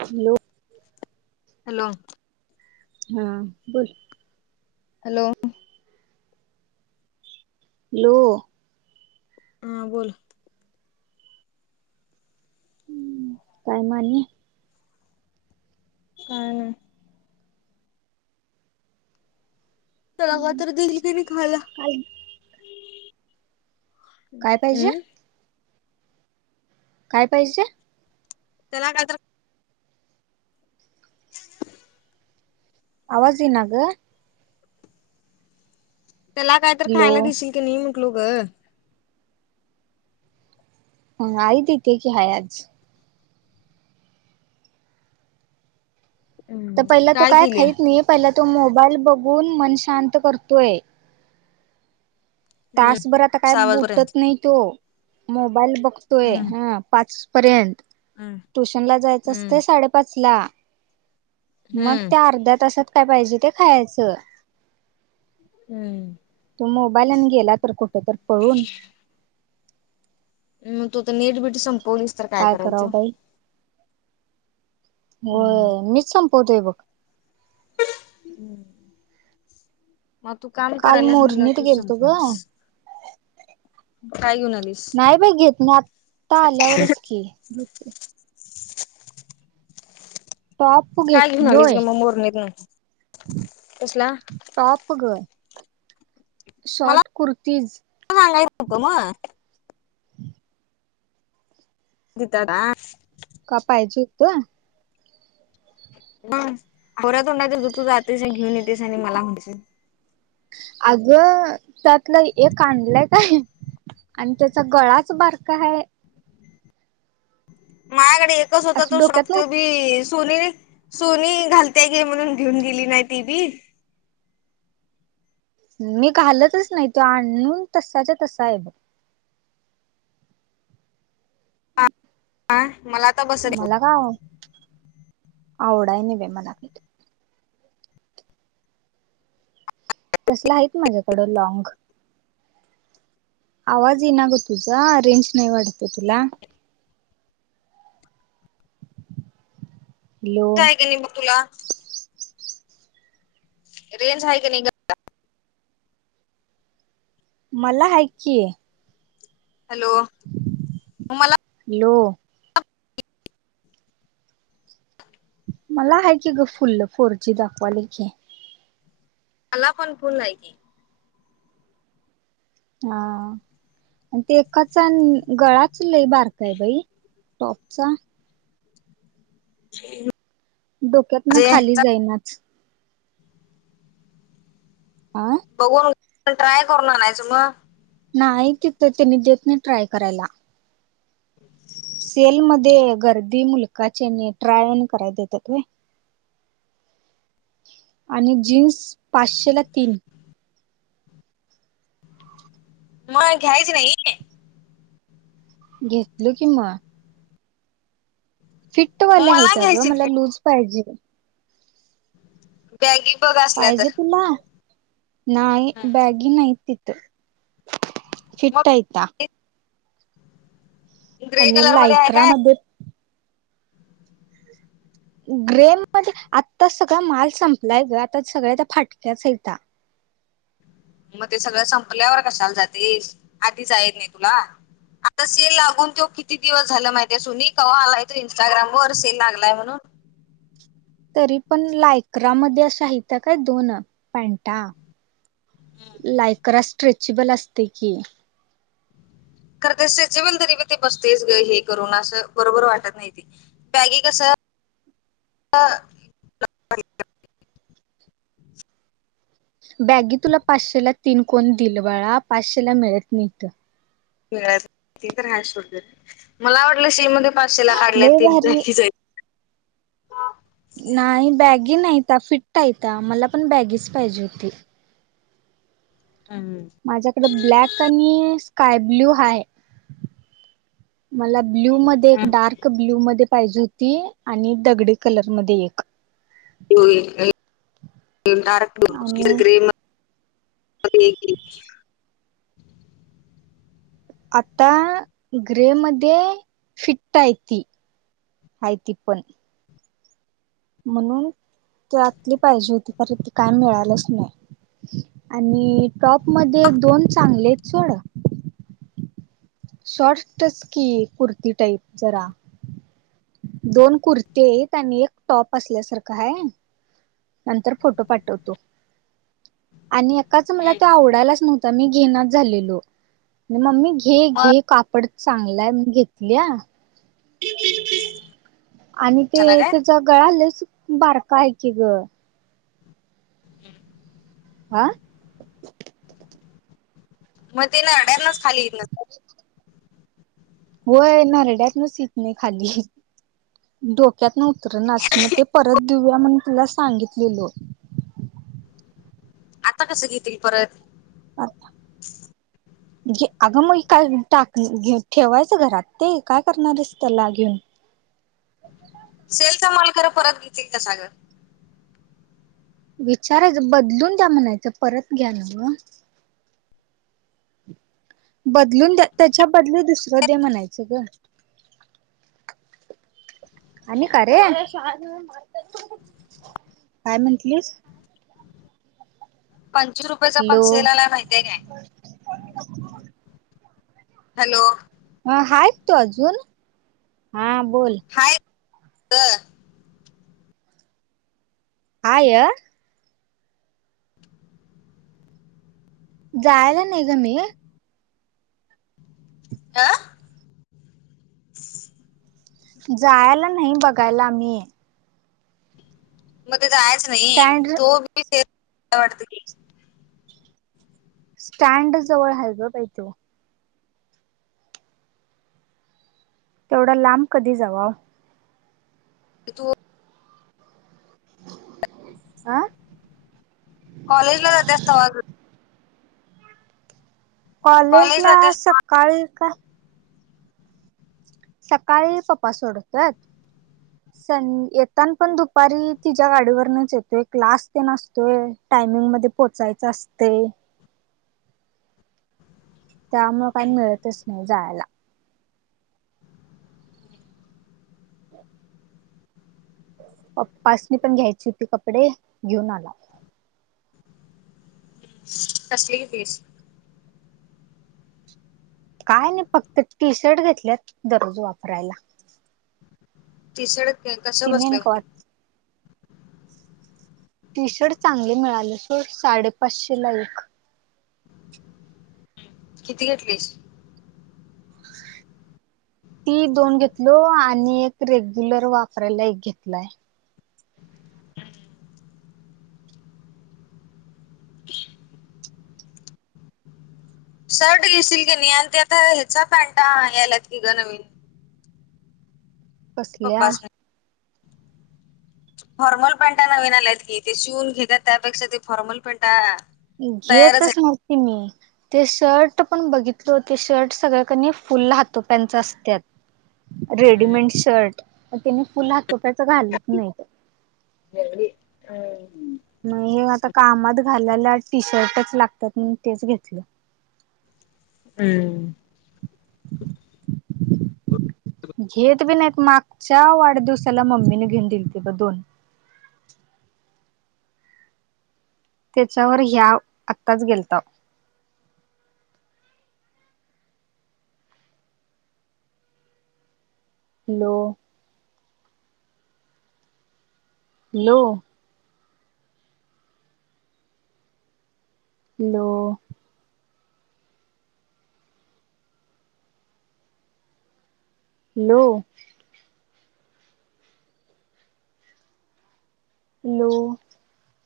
Hello hello हा बोलोल. Hello लो हा बोल हम्म काय मानी हा ना तलाग तर देईल क नाही खायला. काय पाहिजे हम् काय पाहिजे. चलाग आवाजी नाग. त्याला काय तर हॅलो खायला दिसील की नाही म्हटलो ग. आहे तीेत की हायच. तर पहिला तो काय खाहीत नाही पहिला तो मोबाईल बघून मन शांत करतोय. तासभर आता काय सहा उठत वाजपर्यंत नाही तो मोबाईल बघतोय हम्म हं पाच पर्यंत हम्म ट्युशन ला जायचं असतं साडेपाच ला. मग हम्म त्या अर्ध्या तासात काय पाहिजे ते खायचं. हम्म तू मोबाईल आणि गेला तर कुठे तर पळून. मग तू तर नेट बिटी संपवलीस तर काय करायल करावं तू बाई होय मीच संपतोय बघ. हम् मग तू काम काल करल्यास म्हटलं मोरणीत तूच गेलतो ग समजल्यास. काय घेऊन आली. नाही बाई घेत नाही आता आल्यावरच की पाप काय घेऊन आलीस ग मग मोरणी गेवुन कसला टॉप ग शॉट कुर्तीज हा लेच हुत मग भिताडासं का पाहिजे होत खोट्या तोंडाचे तुज तू जातेस आणि घेऊन येतेस आणि मला म्हणतीस होय अगं त्यातलं एक आणलंय काय आणि त्याचा गळाच बारका हाये माझ्याकडे एकच होता असं तो डोक्यात शॉर्ट न त्यो बी सोनी घातल्या घे म्हणून घेऊन गेली नाही ते बी मी घालतच नाही तो आणून तसाचा तसा आहे बघ ह मला आता बस मला काय आवडाय नाही मला तसला आहे माझ्याकडं लँग आवाज येईना ग तुझा रेंज नाही वाढत तुला हॅलो काय ग ने तुला रेंज आहे की नाही ग मला हाय की हॅलो मला हॅलो टॅप मला आहे की ग फुल्ल फोरजी दाखवाले की मला पण फुल्ल आहेय की हा ते एकाचा गळाच लय बरका आहे बाई टॉपचा ह डोक्यातन खाली जाईनात आ बघून ट्राय करून आणायच मग नाही तिथ त्यांनी देत नाही ट्राय करायला सेल मध्ये गर्दी मुलकाची आणि ट्राय आणि करायला देतात रे आणि जीन्स पाचशे ला तीन मग घ्यायचं नायने घेतलो कि म मग फिटवाल्या मला आहेता ग घ्यायची मला लूज पाहिजे बॅगी बघा असल्या पाहिजे तर तुला नाही बॅगि नाहीत तीत मग फिट ऐता ग्रे आणि कलर मध्ये आहे काय लायक्रामध्ये ग्रे मध्ये आत्ता सगळा माल संपलाय. ग आता सगळ्या त्या फाटक्याच एता मग ते सगळं संपल्यावर कशाला जातेस. आधीच आहेत. नाही. तुला आता सेल लागून तो किती दिवस झाला माहितीे सुनी कावा आलाय तो इंस्टाग्राम वर सेल लागलाय म्हणून तरी पण लायकरामध्ये अश्या हायता काय दोन पॅनटा लायकरा स्ट्रेचेबल असत की खर ते स्ट्रेचिबल तरी बी ते बसतयच ग हे करून असं बरोबर वाटत नाय ती बॅगे. कस बॅगी तुला पाचशे ला तीन कोण दिल. बाळा पाचशे ला मिळत नाहीत. तर ह शो मला आवटलं. शे मध्ये पाचशे ला हडल्या लय तीन. भारी नाही बॅगी नाही का फिट आहे. का मला पण बॅगीच पाहिजे होती. हम. हम माझ्याकडे ब्लॅक आणि स्काय ब्ल्यू हा आहे. मला ब्ल्यू मध्ये. एक डार्क ब्ल्यू मध्ये पाहिजे. होती. आणि दगडे कलरमध्येध्ये एक डार्क. ब्ल आणि गे आता ग्रे मध्ये फिट्ट आहे. तती आयती. इ पण म्हणून ते आतली पाहिजे. होती पर ते काय मिळालंच. नाही. आणि टॉप मध्ये दोन चांगले. सोड शॉर्टस की कुर्ती. टाईप जरा दोन कुर्ती आहेत. आणि एक टॉप. असल्यासारखा ह नंतर फोटो पाठवतो. आणि एकाच मला ते आवडायलाच. नव्हत. मी घे झालो. मममी घे. घे कापड चांगलाय. मी घेतली. हम्म [unintelligible] आणि ते त्याचा. गळा बारका आहे. की हमं आह मग ते न अड्या्यांनाच खालीेत. [inaudible] होय नारड्यात नस यित नाही. खाली डोक्यात नव्हत. नाच मग ते परत देऊया म्हण. तुला सांगितलेलो. आता कस. घेतील परत [inaudible] [inaudible] जे अगं मग काय टाक ठेवायचं. घरात ते काय करणारस त्याला घेऊन. सेलचा माल खरं परत घेतील. त्या सागं विचारायचं बदलून द्या म्हणायचं. परत घ्या. न ग बदलून द त्याच्या बदल दुसरं. दे म्हणायचं. ग आणि का रे काय म्हंटलीस. पाच रुपये. हॅ लो हॅलो ह. हा. तू. अजून हा बोल हाय हय जायला नाही ग मी हा [inaudible] जायला नाही बघायला आम्ही मग जायचं नाही स्टँड तो मी ते वाटत की स्टँड जवळ आहे. ग बा तू तेवढा लांब कधी जाव. हो. आं कॉलेजला. कॉलेज. ला कॉलेजला सकाळी का सकाळी. पप्पा सोडतात. स येताना पण दुपारी तिच्या् गाडीवरनच येतोय. क्लास ते नसतोय. टायमिंगमध्ये पोहोचायच असते त्यामुळं काय मिळतच नाही जायला पप्पासनी पण घ्यायचे होते कपडे घेऊन आला कसले घेतलेस काय नाही फक्त टी शर्ट घेतल्यात दररोज वापरायला ति सड कस तिने न बसल्याय का हो टी शर्ट चांगले मिळाले सोड साडेपाचशे ला एक किती घेतली ती दोन घेतलो आणि एक रेग्युलर वापरायला एक घेतलाय शर्ट घेशील की नाही आणि ते आता ह्याचा पॅन्टा आनायला लागतील ग नवीन कसल्या पप्पास फॉर्मल पॅन्टा नविन आल्यात की ते शिवून घेतात त्यापेक्षा ते फॉर्मल पॅन्टा तयारच घेतच आहे नव्हतेच मी ते शर्ट पण बघितल ते शर्ट सगळ्याकनी फुल हातोप्यांच असत रेडीमेड शर्ट त्याने फुल हातोप्याच घालत नाही ह मग हे आता कामात घालायला टी शर्टच लागतात म तेच घेतलं हम् [inaudible] घेत बी नाही मागच्या वाढदिवसाला मम्मीने घेऊन दिली ते ब दोन त्याच्यावर ह्या आत्ताच गेलता hello hello hello hello hello